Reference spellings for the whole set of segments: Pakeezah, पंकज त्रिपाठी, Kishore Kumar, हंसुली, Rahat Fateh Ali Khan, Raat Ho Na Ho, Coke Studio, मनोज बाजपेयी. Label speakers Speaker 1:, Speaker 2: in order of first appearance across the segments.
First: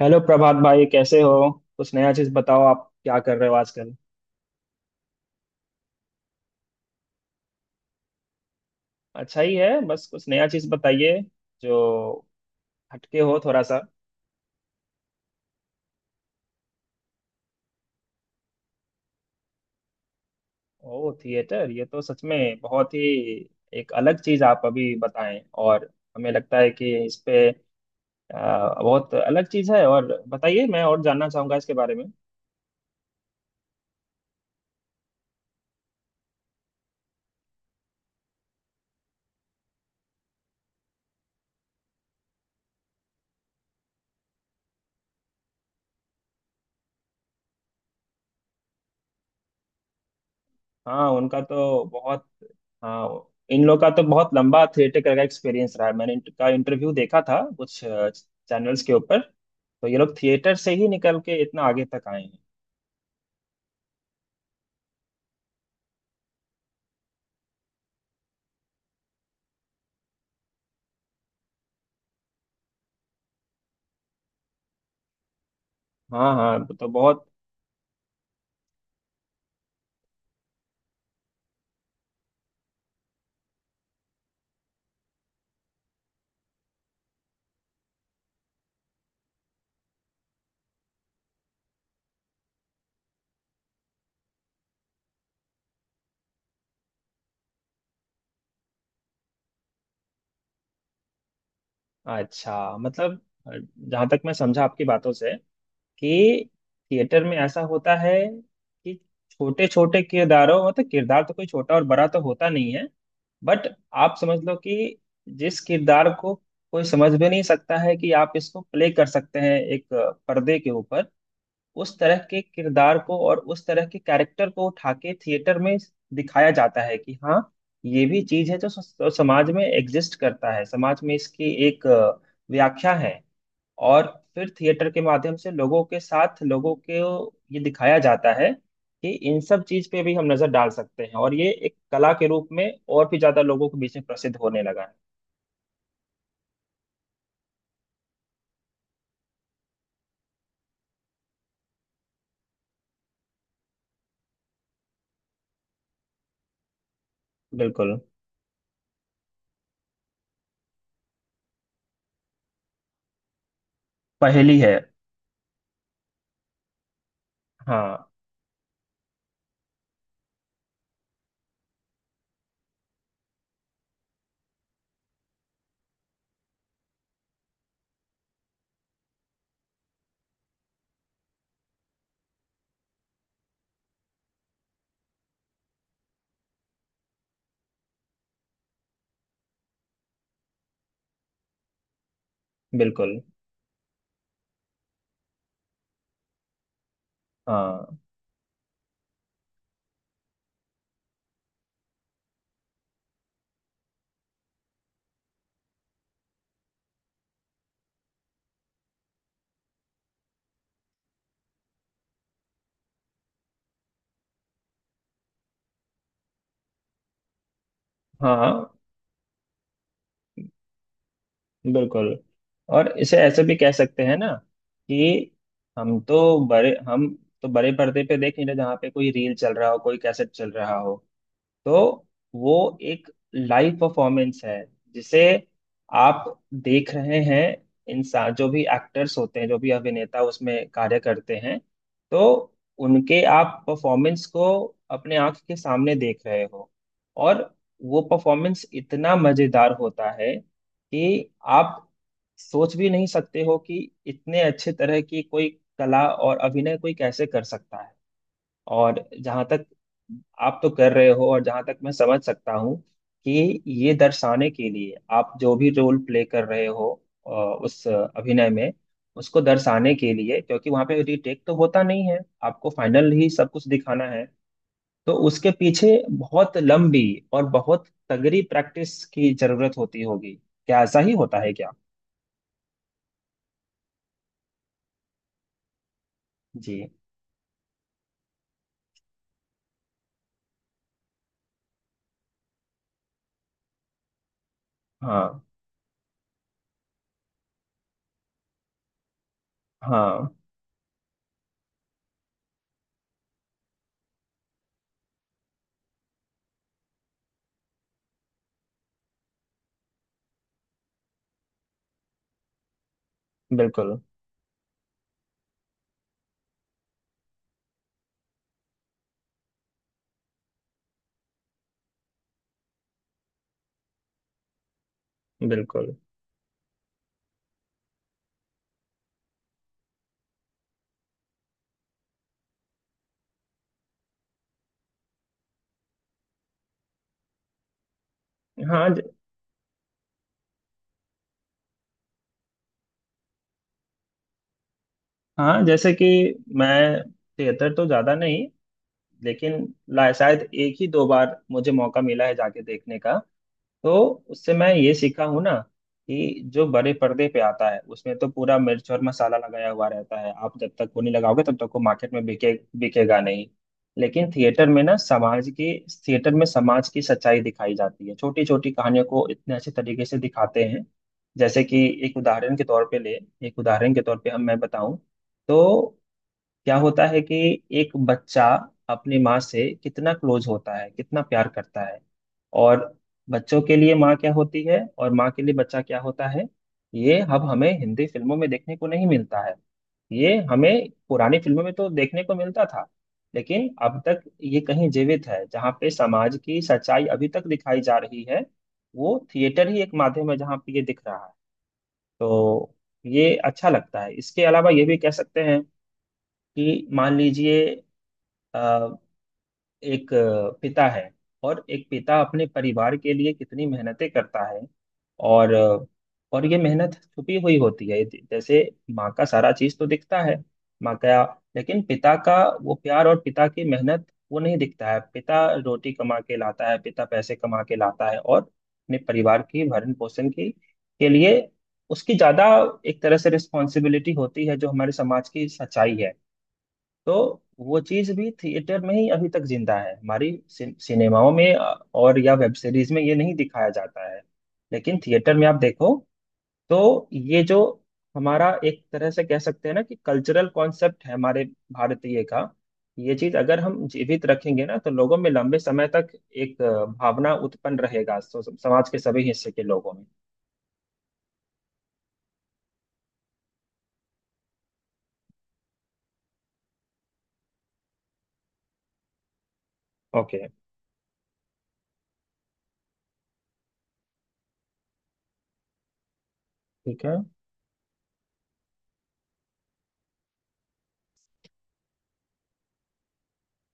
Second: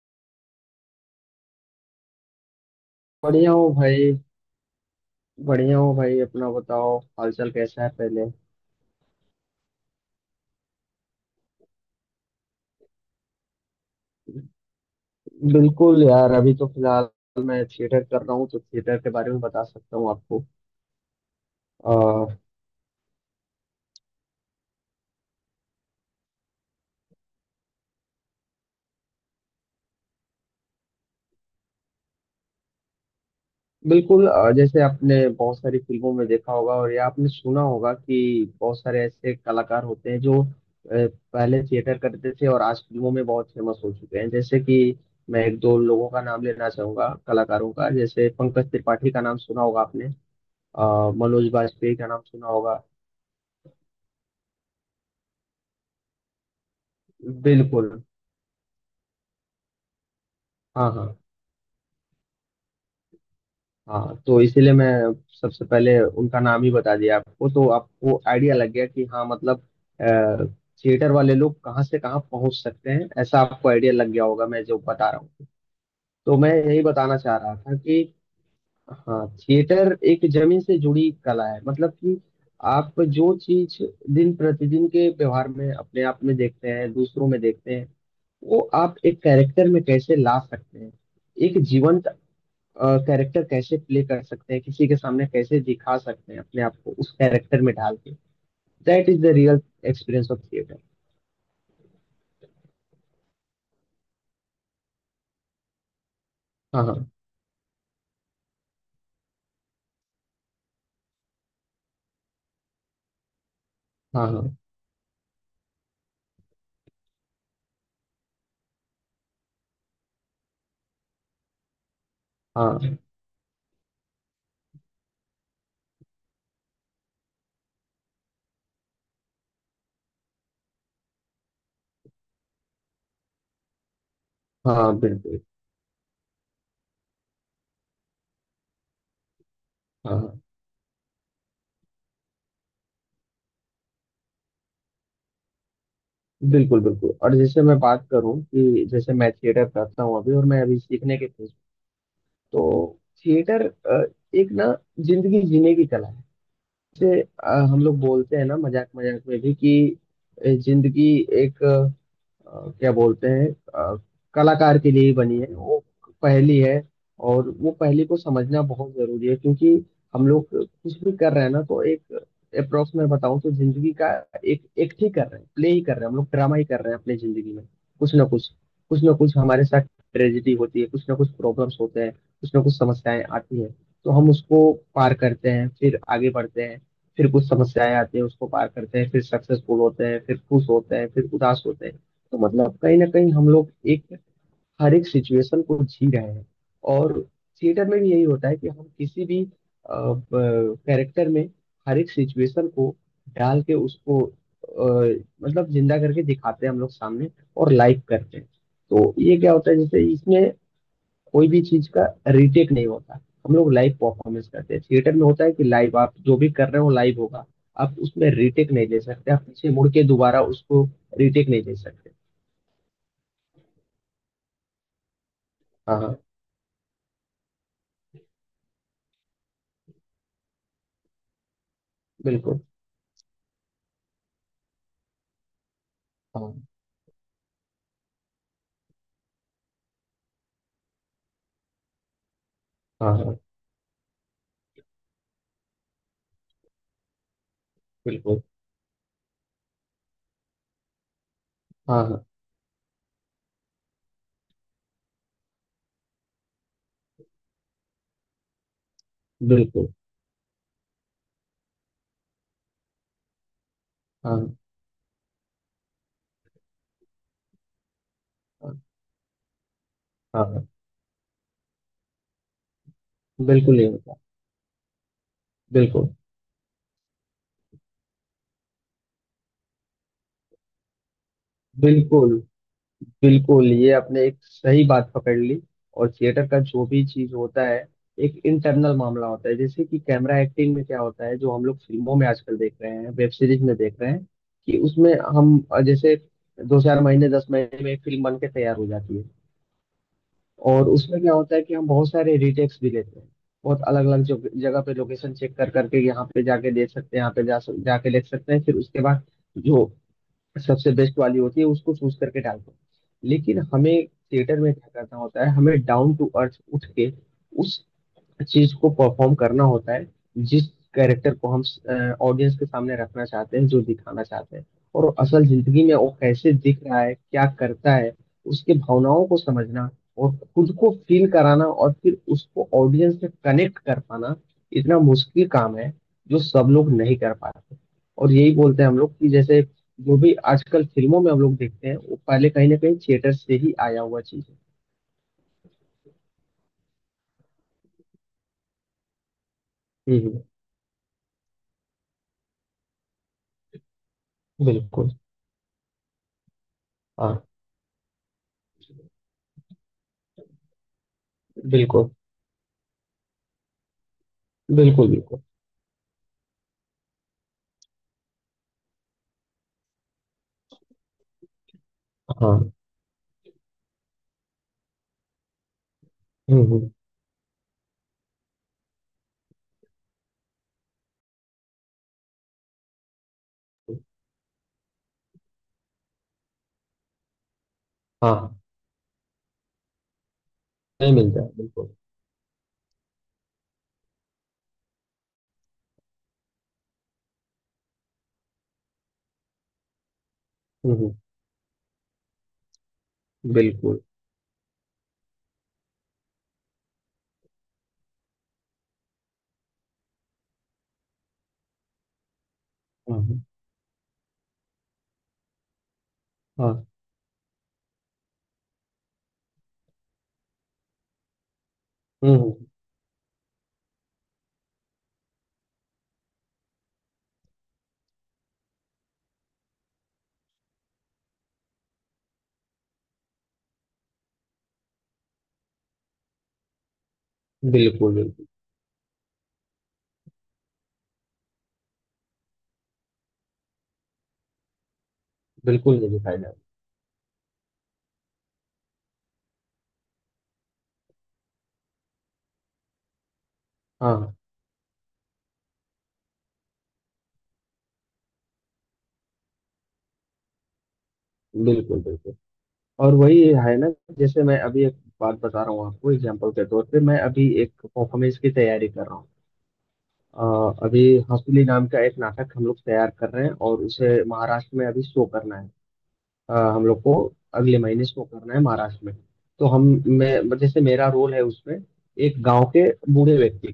Speaker 1: Hello Prabhat भाई, कैसे हो? कुछ नया चीज बताओ, आप क्या कर रहे
Speaker 2: बढ़िया
Speaker 1: हो
Speaker 2: हो
Speaker 1: आजकल?
Speaker 2: भाई। बढ़िया हो भाई, अपना बताओ हालचाल कैसा है पहले।
Speaker 1: अच्छा ही है। बस कुछ नया चीज बताइए जो हटके हो थोड़ा सा।
Speaker 2: बिल्कुल यार, अभी तो फिलहाल मैं थिएटर कर रहा हूँ तो थिएटर के बारे में बता सकता हूँ आपको।
Speaker 1: ओह थिएटर, ये तो सच
Speaker 2: अह,
Speaker 1: में बहुत ही एक अलग चीज। आप अभी बताएं और हमें लगता है कि इस पे बहुत अलग चीज है। और बताइए, मैं और जानना चाहूंगा इसके बारे में।
Speaker 2: बिल्कुल। जैसे आपने बहुत सारी फिल्मों में देखा होगा और या आपने सुना होगा कि बहुत सारे ऐसे कलाकार होते हैं जो पहले थिएटर करते थे और आज फिल्मों में बहुत फेमस हो चुके हैं। जैसे कि मैं एक दो लोगों का नाम लेना चाहूंगा कलाकारों का, जैसे पंकज त्रिपाठी का नाम सुना होगा आपने।
Speaker 1: हाँ, उनका
Speaker 2: मनोज
Speaker 1: तो
Speaker 2: बाजपेयी का नाम
Speaker 1: बहुत।
Speaker 2: सुना होगा।
Speaker 1: हाँ, इन लोग का तो बहुत लंबा थिएटर का एक्सपीरियंस रहा है। मैंने इनका इंटरव्यू देखा था कुछ
Speaker 2: बिल्कुल।
Speaker 1: चैनल्स के ऊपर। तो ये लोग थिएटर से ही
Speaker 2: हाँ हाँ।
Speaker 1: निकल के इतना आगे तक आए हैं।
Speaker 2: हाँ, तो इसीलिए मैं सबसे पहले उनका नाम ही बता दिया आपको तो आपको आइडिया लग गया कि हाँ, मतलब थिएटर वाले लोग कहाँ से कहाँ पहुंच सकते हैं, ऐसा आपको आइडिया लग गया होगा मैं जो बता रहा हूँ।
Speaker 1: हाँ
Speaker 2: तो मैं
Speaker 1: हाँ,
Speaker 2: यही
Speaker 1: तो
Speaker 2: बताना
Speaker 1: बहुत
Speaker 2: चाह रहा था कि हाँ, थिएटर एक जमीन से जुड़ी कला है। मतलब कि आप जो चीज दिन प्रतिदिन के व्यवहार में अपने आप में देखते हैं, दूसरों में देखते हैं, वो आप एक कैरेक्टर में कैसे ला सकते हैं, एक जीवंत कैरेक्टर कैसे प्ले कर सकते हैं, किसी के सामने कैसे दिखा सकते हैं अपने आप को उस कैरेक्टर में डाल के। That is the real experience of theatre.
Speaker 1: अच्छा। मतलब जहां तक मैं समझा आपकी बातों से कि
Speaker 2: हाँ हाँ
Speaker 1: थिएटर में ऐसा होता है कि छोटे छोटे किरदारों, मतलब किरदार तो कोई छोटा और बड़ा तो होता नहीं है, बट आप समझ
Speaker 2: हाँ
Speaker 1: लो कि जिस किरदार को कोई समझ भी नहीं सकता है कि आप इसको प्ले कर सकते हैं एक पर्दे के ऊपर, उस तरह के
Speaker 2: हाँ
Speaker 1: किरदार को और उस तरह के कैरेक्टर को उठा के थिएटर में दिखाया जाता है कि हाँ, ये भी चीज है जो समाज में एग्जिस्ट करता है। समाज में इसकी एक व्याख्या है और फिर
Speaker 2: हाँ
Speaker 1: थिएटर
Speaker 2: हाँ।
Speaker 1: के माध्यम
Speaker 2: बिल्कुल।
Speaker 1: से लोगों के साथ, लोगों को ये दिखाया जाता है कि इन सब चीज पे
Speaker 2: हाँ
Speaker 1: भी हम
Speaker 2: हाँ।
Speaker 1: नजर डाल सकते हैं। और ये एक कला के रूप में और भी ज्यादा लोगों के बीच में प्रसिद्ध होने लगा है।
Speaker 2: बिल्कुल बिल्कुल। और जैसे मैं बात करूं, कि जैसे मैं थिएटर करता हूँ अभी और मैं अभी सीखने के फेज। तो थिएटर एक ना जिंदगी जीने की कला है। जैसे हम
Speaker 1: बिल्कुल।
Speaker 2: लोग बोलते हैं ना मजाक मजाक में भी कि जिंदगी एक, क्या बोलते हैं, अ,
Speaker 1: पहेली है।
Speaker 2: कलाकार के लिए ही बनी है। वो पहेली है। और वो पहेली
Speaker 1: हाँ।
Speaker 2: को समझना बहुत जरूरी है, क्योंकि हम लोग कुछ भी कर रहे हैं ना तो एक अप्रोक्स में बताऊं तो जिंदगी का एक एक्ट ही कर रहे हैं, प्ले ही कर रहे हैं, हम लोग ड्रामा ही कर रहे हैं अपनी जिंदगी में। कुछ ना कुछ कुछ ना कुछ हमारे साथ ट्रेजिडी होती है, कुछ ना कुछ प्रॉब्लम्स होते हैं, कुछ ना कुछ समस्याएं आती हैं। तो हम उसको पार करते हैं फिर आगे बढ़ते हैं। फिर कुछ समस्याएं आती हैं, उसको पार करते हैं, फिर सक्सेसफुल होते हैं, फिर खुश होते हैं, फिर उदास होते हैं। तो मतलब कहीं ना
Speaker 1: बिल्कुल।
Speaker 2: कहीं हम लोग एक हर एक सिचुएशन को जी रहे हैं। और थिएटर
Speaker 1: हाँ
Speaker 2: में भी यही होता है कि हम किसी भी कैरेक्टर में हर एक सिचुएशन को डाल के उसको मतलब जिंदा करके दिखाते हैं हम लोग सामने, और लाइव करते हैं। तो ये क्या होता है, जैसे इसमें कोई भी चीज का रिटेक नहीं होता। हम लोग लाइव परफॉर्मेंस करते हैं, थिएटर में होता है कि लाइव, आप जो भी कर रहे हो लाइव होगा। आप उसमें
Speaker 1: हाँ।
Speaker 2: रिटेक
Speaker 1: हाँ।
Speaker 2: नहीं ले सकते, आप पीछे मुड़ के दोबारा उसको रिटेक नहीं ले सकते।
Speaker 1: बिल्कुल। और इसे ऐसे भी कह सकते हैं ना कि
Speaker 2: हाँ
Speaker 1: हम
Speaker 2: हाँ।
Speaker 1: तो बड़े हम तो बड़े पर्दे पे देख नहीं रहे जहाँ पे कोई रील चल रहा हो, कोई कैसेट चल रहा हो। तो
Speaker 2: बिल्कुल।
Speaker 1: वो एक लाइव परफॉर्मेंस है जिसे आप
Speaker 2: हाँ
Speaker 1: देख रहे हैं। इंसान जो भी एक्टर्स होते हैं, जो भी अभिनेता उसमें कार्य करते हैं, तो
Speaker 2: हाँ
Speaker 1: उनके
Speaker 2: हाँ।
Speaker 1: आप परफॉर्मेंस को अपने आंख के सामने देख रहे हो। और वो
Speaker 2: बिल्कुल।
Speaker 1: परफॉर्मेंस इतना मजेदार होता है कि आप
Speaker 2: हाँ हाँ।
Speaker 1: सोच भी नहीं सकते हो कि इतने अच्छे तरह की कोई कला और अभिनय कोई कैसे कर सकता है। और जहां तक
Speaker 2: बिल्कुल।
Speaker 1: आप तो कर रहे हो, और जहां तक मैं समझ सकता हूँ कि ये दर्शाने
Speaker 2: हाँ
Speaker 1: के लिए आप जो भी रोल प्ले कर रहे हो, उस अभिनय में
Speaker 2: हाँ
Speaker 1: उसको दर्शाने के लिए,
Speaker 2: हाँ हाँ,
Speaker 1: क्योंकि वहां पे रीटेक तो होता नहीं है, आपको फाइनल ही सब कुछ
Speaker 2: बिल्कुल नहीं
Speaker 1: दिखाना
Speaker 2: होता।
Speaker 1: है। तो उसके पीछे
Speaker 2: बिल्कुल
Speaker 1: बहुत लंबी और बहुत तगड़ी प्रैक्टिस की जरूरत होती होगी। क्या ऐसा ही होता है क्या?
Speaker 2: बिल्कुल। बिल्कुल, ये आपने एक सही बात पकड़ ली। और थिएटर का
Speaker 1: जी।
Speaker 2: जो भी चीज होता है एक इंटरनल मामला होता है। जैसे कि कैमरा एक्टिंग में क्या होता है, जो हम लोग फिल्मों में आजकल देख रहे हैं, वेब सीरीज में देख रहे हैं, कि उसमें
Speaker 1: हाँ
Speaker 2: हम जैसे दो चार महीने 10 महीने में एक फिल्म बन के तैयार हो जाती है।
Speaker 1: हाँ।
Speaker 2: और उसमें क्या होता है कि हम बहुत सारे रिटेक्स भी लेते हैं, बहुत अलग अलग जगह पे लोकेशन चेक कर करके, यहाँ पे जाके देख सकते हैं, यहाँ पे जाके देख सकते हैं, फिर उसके बाद जो सबसे बेस्ट वाली होती है उसको चूज करके डालते हैं। लेकिन हमें
Speaker 1: बिल्कुल
Speaker 2: थिएटर में क्या करना होता है, हमें डाउन टू अर्थ उठ के उस चीज को परफॉर्म करना होता है, जिस कैरेक्टर को हम ऑडियंस के सामने रखना चाहते हैं, जो दिखाना चाहते हैं। और असल जिंदगी में
Speaker 1: बिल्कुल।
Speaker 2: वो कैसे दिख रहा है, क्या करता है, उसके भावनाओं को समझना और खुद को फील कराना और फिर उसको ऑडियंस से कनेक्ट कर पाना इतना मुश्किल काम है जो सब लोग नहीं कर पाते। और यही बोलते हैं
Speaker 1: हाँ।
Speaker 2: हम लोग कि जैसे जो भी आजकल फिल्मों में हम लोग देखते हैं वो पहले कहीं ना कहीं थिएटर से ही आया हुआ चीज है।
Speaker 1: हाँ जैसे कि मैं थिएटर तो ज्यादा नहीं, लेकिन शायद
Speaker 2: हम्म।
Speaker 1: एक ही दो बार मुझे मौका मिला है जाके देखने का। तो उससे मैं ये
Speaker 2: बिल्कुल।
Speaker 1: सीखा हूँ ना कि जो बड़े पर्दे पे
Speaker 2: हाँ।
Speaker 1: आता है उसमें तो पूरा मिर्च और मसाला लगाया हुआ रहता है। आप जब तक वो नहीं लगाओगे तब तक वो
Speaker 2: बिल्कुल
Speaker 1: मार्केट में बिकेगा नहीं। लेकिन
Speaker 2: बिल्कुल। बिल्कुल।
Speaker 1: थिएटर में समाज की सच्चाई दिखाई जाती है, छोटी छोटी कहानियों को इतने अच्छे तरीके से दिखाते हैं। जैसे कि एक उदाहरण के
Speaker 2: हाँ।
Speaker 1: तौर पे ले, एक उदाहरण के तौर पे हम मैं बताऊं तो क्या
Speaker 2: हम्म।
Speaker 1: होता है कि एक बच्चा अपनी माँ से कितना क्लोज होता है, कितना प्यार करता है। और बच्चों के लिए माँ क्या होती है और माँ के लिए बच्चा क्या होता है, ये अब हमें हिंदी
Speaker 2: हाँ
Speaker 1: फिल्मों में
Speaker 2: हाँ,
Speaker 1: देखने को नहीं मिलता है। ये हमें
Speaker 2: नहीं
Speaker 1: पुरानी
Speaker 2: मिलता है
Speaker 1: फिल्मों में तो
Speaker 2: बिल्कुल।
Speaker 1: देखने को मिलता था। लेकिन अब तक ये कहीं जीवित है जहाँ पे समाज की सच्चाई अभी तक दिखाई जा रही है, वो थिएटर ही एक माध्यम है जहाँ पे ये दिख
Speaker 2: हम्म।
Speaker 1: रहा है। तो ये अच्छा
Speaker 2: बिल्कुल।
Speaker 1: लगता है। इसके अलावा ये भी कह सकते हैं कि मान लीजिए अ, एक पिता है और एक पिता अपने परिवार के
Speaker 2: हाँ
Speaker 1: लिए
Speaker 2: हाँ।
Speaker 1: कितनी मेहनतें करता है। और और ये
Speaker 2: हाँ,
Speaker 1: मेहनत छुपी हुई होती है। जैसे माँ का सारा चीज तो दिखता है, माँ का। लेकिन पिता का
Speaker 2: हम्म।
Speaker 1: वो प्यार और पिता की मेहनत, वो नहीं दिखता है। पिता रोटी कमा के लाता है, पिता पैसे कमा के लाता है, और अपने परिवार की भरण पोषण की के लिए उसकी ज्यादा एक तरह से रिस्पॉन्सिबिलिटी होती है, जो हमारे समाज की सच्चाई है। तो वो चीज
Speaker 2: बिल्कुल
Speaker 1: भी
Speaker 2: बिल्कुल।
Speaker 1: थिएटर में ही अभी तक जिंदा है। हमारी सिनेमाओं में और या वेब सीरीज में ये नहीं दिखाया जाता है, लेकिन थिएटर में आप देखो।
Speaker 2: बिल्कुल नहीं दिखाई डाल।
Speaker 1: तो ये जो हमारा एक तरह से कह सकते हैं ना कि कल्चरल कॉन्सेप्ट है हमारे भारतीय का, ये चीज अगर हम
Speaker 2: हाँ
Speaker 1: जीवित
Speaker 2: हाँ।
Speaker 1: रखेंगे ना तो लोगों में लंबे समय तक एक भावना उत्पन्न रहेगा समाज के सभी हिस्से के लोगों में।
Speaker 2: बिल्कुल बिल्कुल। और वही है ना, जैसे मैं अभी एक बात बता रहा हूँ आपको एग्जाम्पल के तौर पे, मैं अभी एक परफॉर्मेंस की तैयारी कर रहा हूँ।
Speaker 1: ओके।
Speaker 2: अभी हंसुली नाम का एक नाटक हम लोग तैयार कर रहे हैं और उसे महाराष्ट्र में अभी शो करना है। हम लोग
Speaker 1: ठीक
Speaker 2: को
Speaker 1: है।
Speaker 2: अगले महीने शो करना है महाराष्ट्र में। तो हम, मैं जैसे मेरा रोल है उसमें एक गांव के बूढ़े व्यक्ति।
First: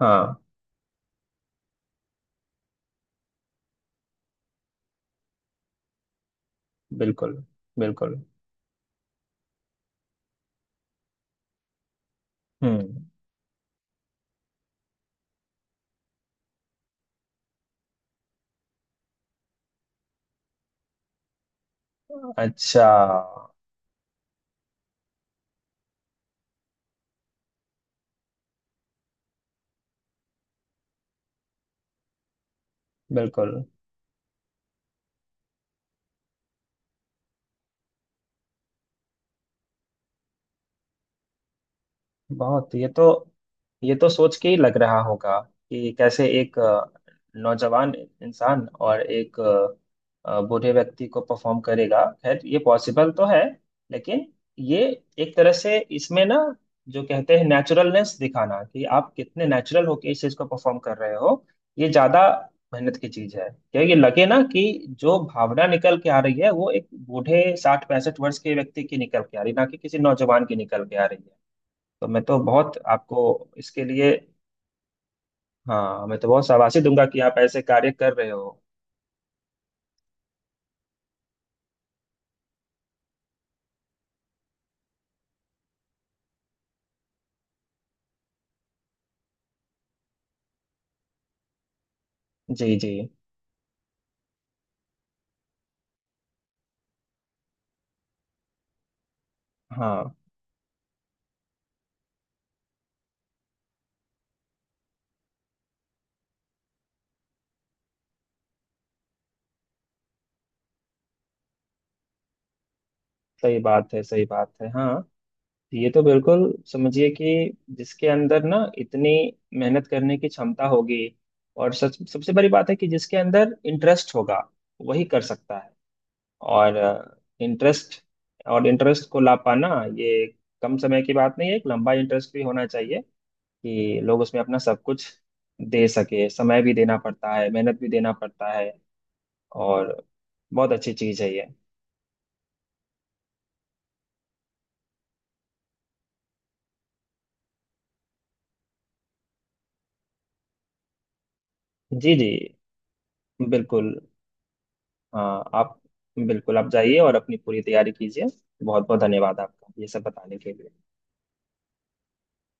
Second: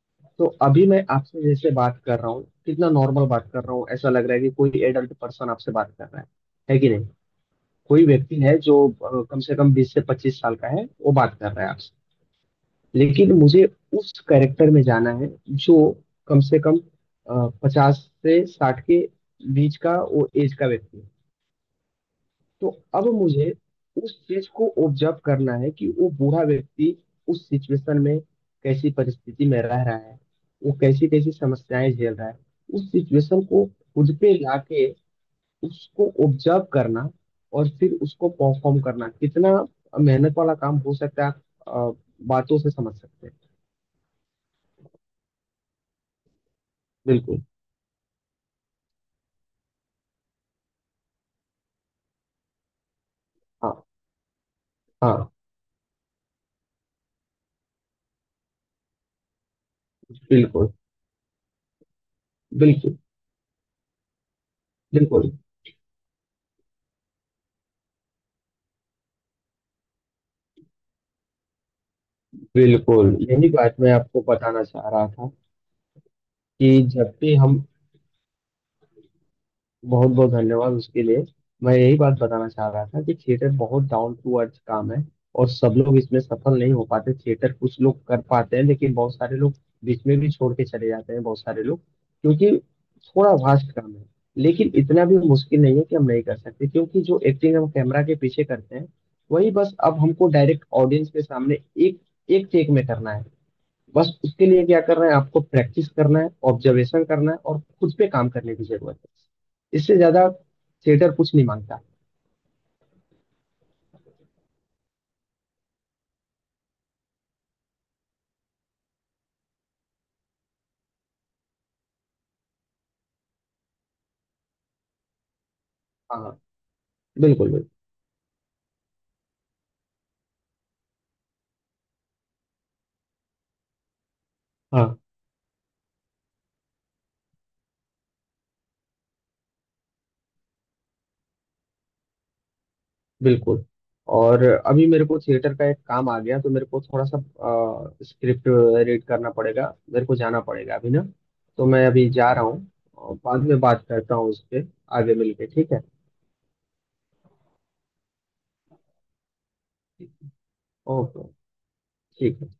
Speaker 1: हाँ।
Speaker 2: तो अभी मैं आपसे जैसे बात कर रहा हूँ, कितना नॉर्मल बात कर रहा हूँ, ऐसा लग रहा है कि कोई एडल्ट पर्सन आपसे बात कर रहा है कि नहीं?
Speaker 1: बिल्कुल
Speaker 2: कोई
Speaker 1: बिल्कुल।
Speaker 2: व्यक्ति है जो कम से कम 20 से 25 साल का है, वो बात कर रहा है आपसे।
Speaker 1: हम्म।
Speaker 2: लेकिन मुझे उस कैरेक्टर में जाना है जो कम से कम 50 से 60 के बीच का वो एज का व्यक्ति है। तो
Speaker 1: अच्छा।
Speaker 2: अब मुझे उस चीज को ऑब्जर्व करना है कि वो बूढ़ा व्यक्ति उस सिचुएशन में कैसी परिस्थिति में रह रहा है, वो कैसी कैसी समस्याएं झेल रहा है, उस सिचुएशन
Speaker 1: बिल्कुल।
Speaker 2: को खुद पे लाके उसको ऑब्जर्व करना और फिर उसको परफॉर्म करना कितना मेहनत वाला काम हो सकता है, आप बातों से
Speaker 1: बहुत। ये
Speaker 2: समझ
Speaker 1: तो,
Speaker 2: सकते हैं।
Speaker 1: ये तो सोच के ही लग रहा होगा कि कैसे एक
Speaker 2: बिल्कुल।
Speaker 1: नौजवान इंसान और एक बूढ़े व्यक्ति को परफॉर्म करेगा। खैर, ये पॉसिबल तो है,
Speaker 2: हाँ
Speaker 1: लेकिन ये
Speaker 2: हाँ।
Speaker 1: एक तरह से इसमें ना जो कहते हैं नेचुरलनेस दिखाना कि आप कितने नेचुरल होके इस चीज को
Speaker 2: बिल्कुल
Speaker 1: परफॉर्म कर रहे हो, ये ज्यादा मेहनत
Speaker 2: बिल्कुल।
Speaker 1: की चीज है। क्योंकि लगे ना कि जो
Speaker 2: बिल्कुल,
Speaker 1: भावना निकल के आ रही है वो एक बूढ़े साठ पैंसठ वर्ष के व्यक्ति की निकल के आ रही है, ना कि किसी नौजवान की निकल के आ रही है। तो मैं तो बहुत
Speaker 2: बिल्कुल
Speaker 1: आपको
Speaker 2: यही बात
Speaker 1: इसके
Speaker 2: मैं
Speaker 1: लिए,
Speaker 2: आपको बताना चाह रहा था
Speaker 1: हाँ मैं तो बहुत शाबाशी
Speaker 2: कि
Speaker 1: दूंगा
Speaker 2: जब
Speaker 1: कि
Speaker 2: भी
Speaker 1: आप
Speaker 2: हम,
Speaker 1: ऐसे कार्य कर रहे हो।
Speaker 2: बहुत बहुत धन्यवाद उसके लिए। मैं यही बात बताना चाह रहा था कि थिएटर बहुत डाउन टू अर्थ काम है। और सब लोग इसमें सफल नहीं हो पाते, थिएटर कुछ लोग कर पाते हैं लेकिन बहुत सारे लोग बीच में भी छोड़ के चले जाते हैं। बहुत सारे लोग, क्योंकि
Speaker 1: जी जी।
Speaker 2: थोड़ा वास्ट काम है, लेकिन इतना भी मुश्किल नहीं है कि हम नहीं कर सकते, क्योंकि जो एक्टिंग हम कैमरा के पीछे करते हैं वही बस अब
Speaker 1: हाँ।
Speaker 2: हमको डायरेक्ट ऑडियंस के सामने एक एक टेक में करना है। बस उसके लिए क्या करना है, आपको प्रैक्टिस करना है, ऑब्जर्वेशन करना है और खुद पे काम करने की जरूरत है। इससे ज्यादा थिएटर कुछ नहीं मांगता।
Speaker 1: सही बात है, सही बात है। हाँ, ये तो बिल्कुल समझिए कि जिसके अंदर ना इतनी मेहनत करने की क्षमता होगी, और सच सबसे बड़ी बात है कि जिसके अंदर इंटरेस्ट होगा, वही कर सकता है।
Speaker 2: हाँ।
Speaker 1: और
Speaker 2: बिल्कुल बिल्कुल।
Speaker 1: इंटरेस्ट, और इंटरेस्ट को ला पाना, ये कम समय की बात नहीं है। एक लंबा इंटरेस्ट भी होना चाहिए कि लोग उसमें अपना सब
Speaker 2: हाँ।
Speaker 1: कुछ दे सके। समय भी देना पड़ता है, मेहनत भी देना पड़ता है। और बहुत अच्छी चीज़ है ये।
Speaker 2: बिल्कुल। और अभी मेरे को थिएटर का एक काम आ गया, तो मेरे को थोड़ा सा स्क्रिप्ट रीड करना पड़ेगा, मेरे को जाना पड़ेगा अभी ना। तो मैं अभी
Speaker 1: जी जी।
Speaker 2: जा रहा हूँ, और बाद में बात
Speaker 1: बिल्कुल।
Speaker 2: करता हूँ उस पे। आगे मिलके,
Speaker 1: हाँ,
Speaker 2: ठीक
Speaker 1: आप
Speaker 2: है।
Speaker 1: बिल्कुल आप जाइए और अपनी पूरी तैयारी कीजिए। बहुत बहुत धन्यवाद आपका ये सब बताने के लिए।
Speaker 2: ओके। ठीक है।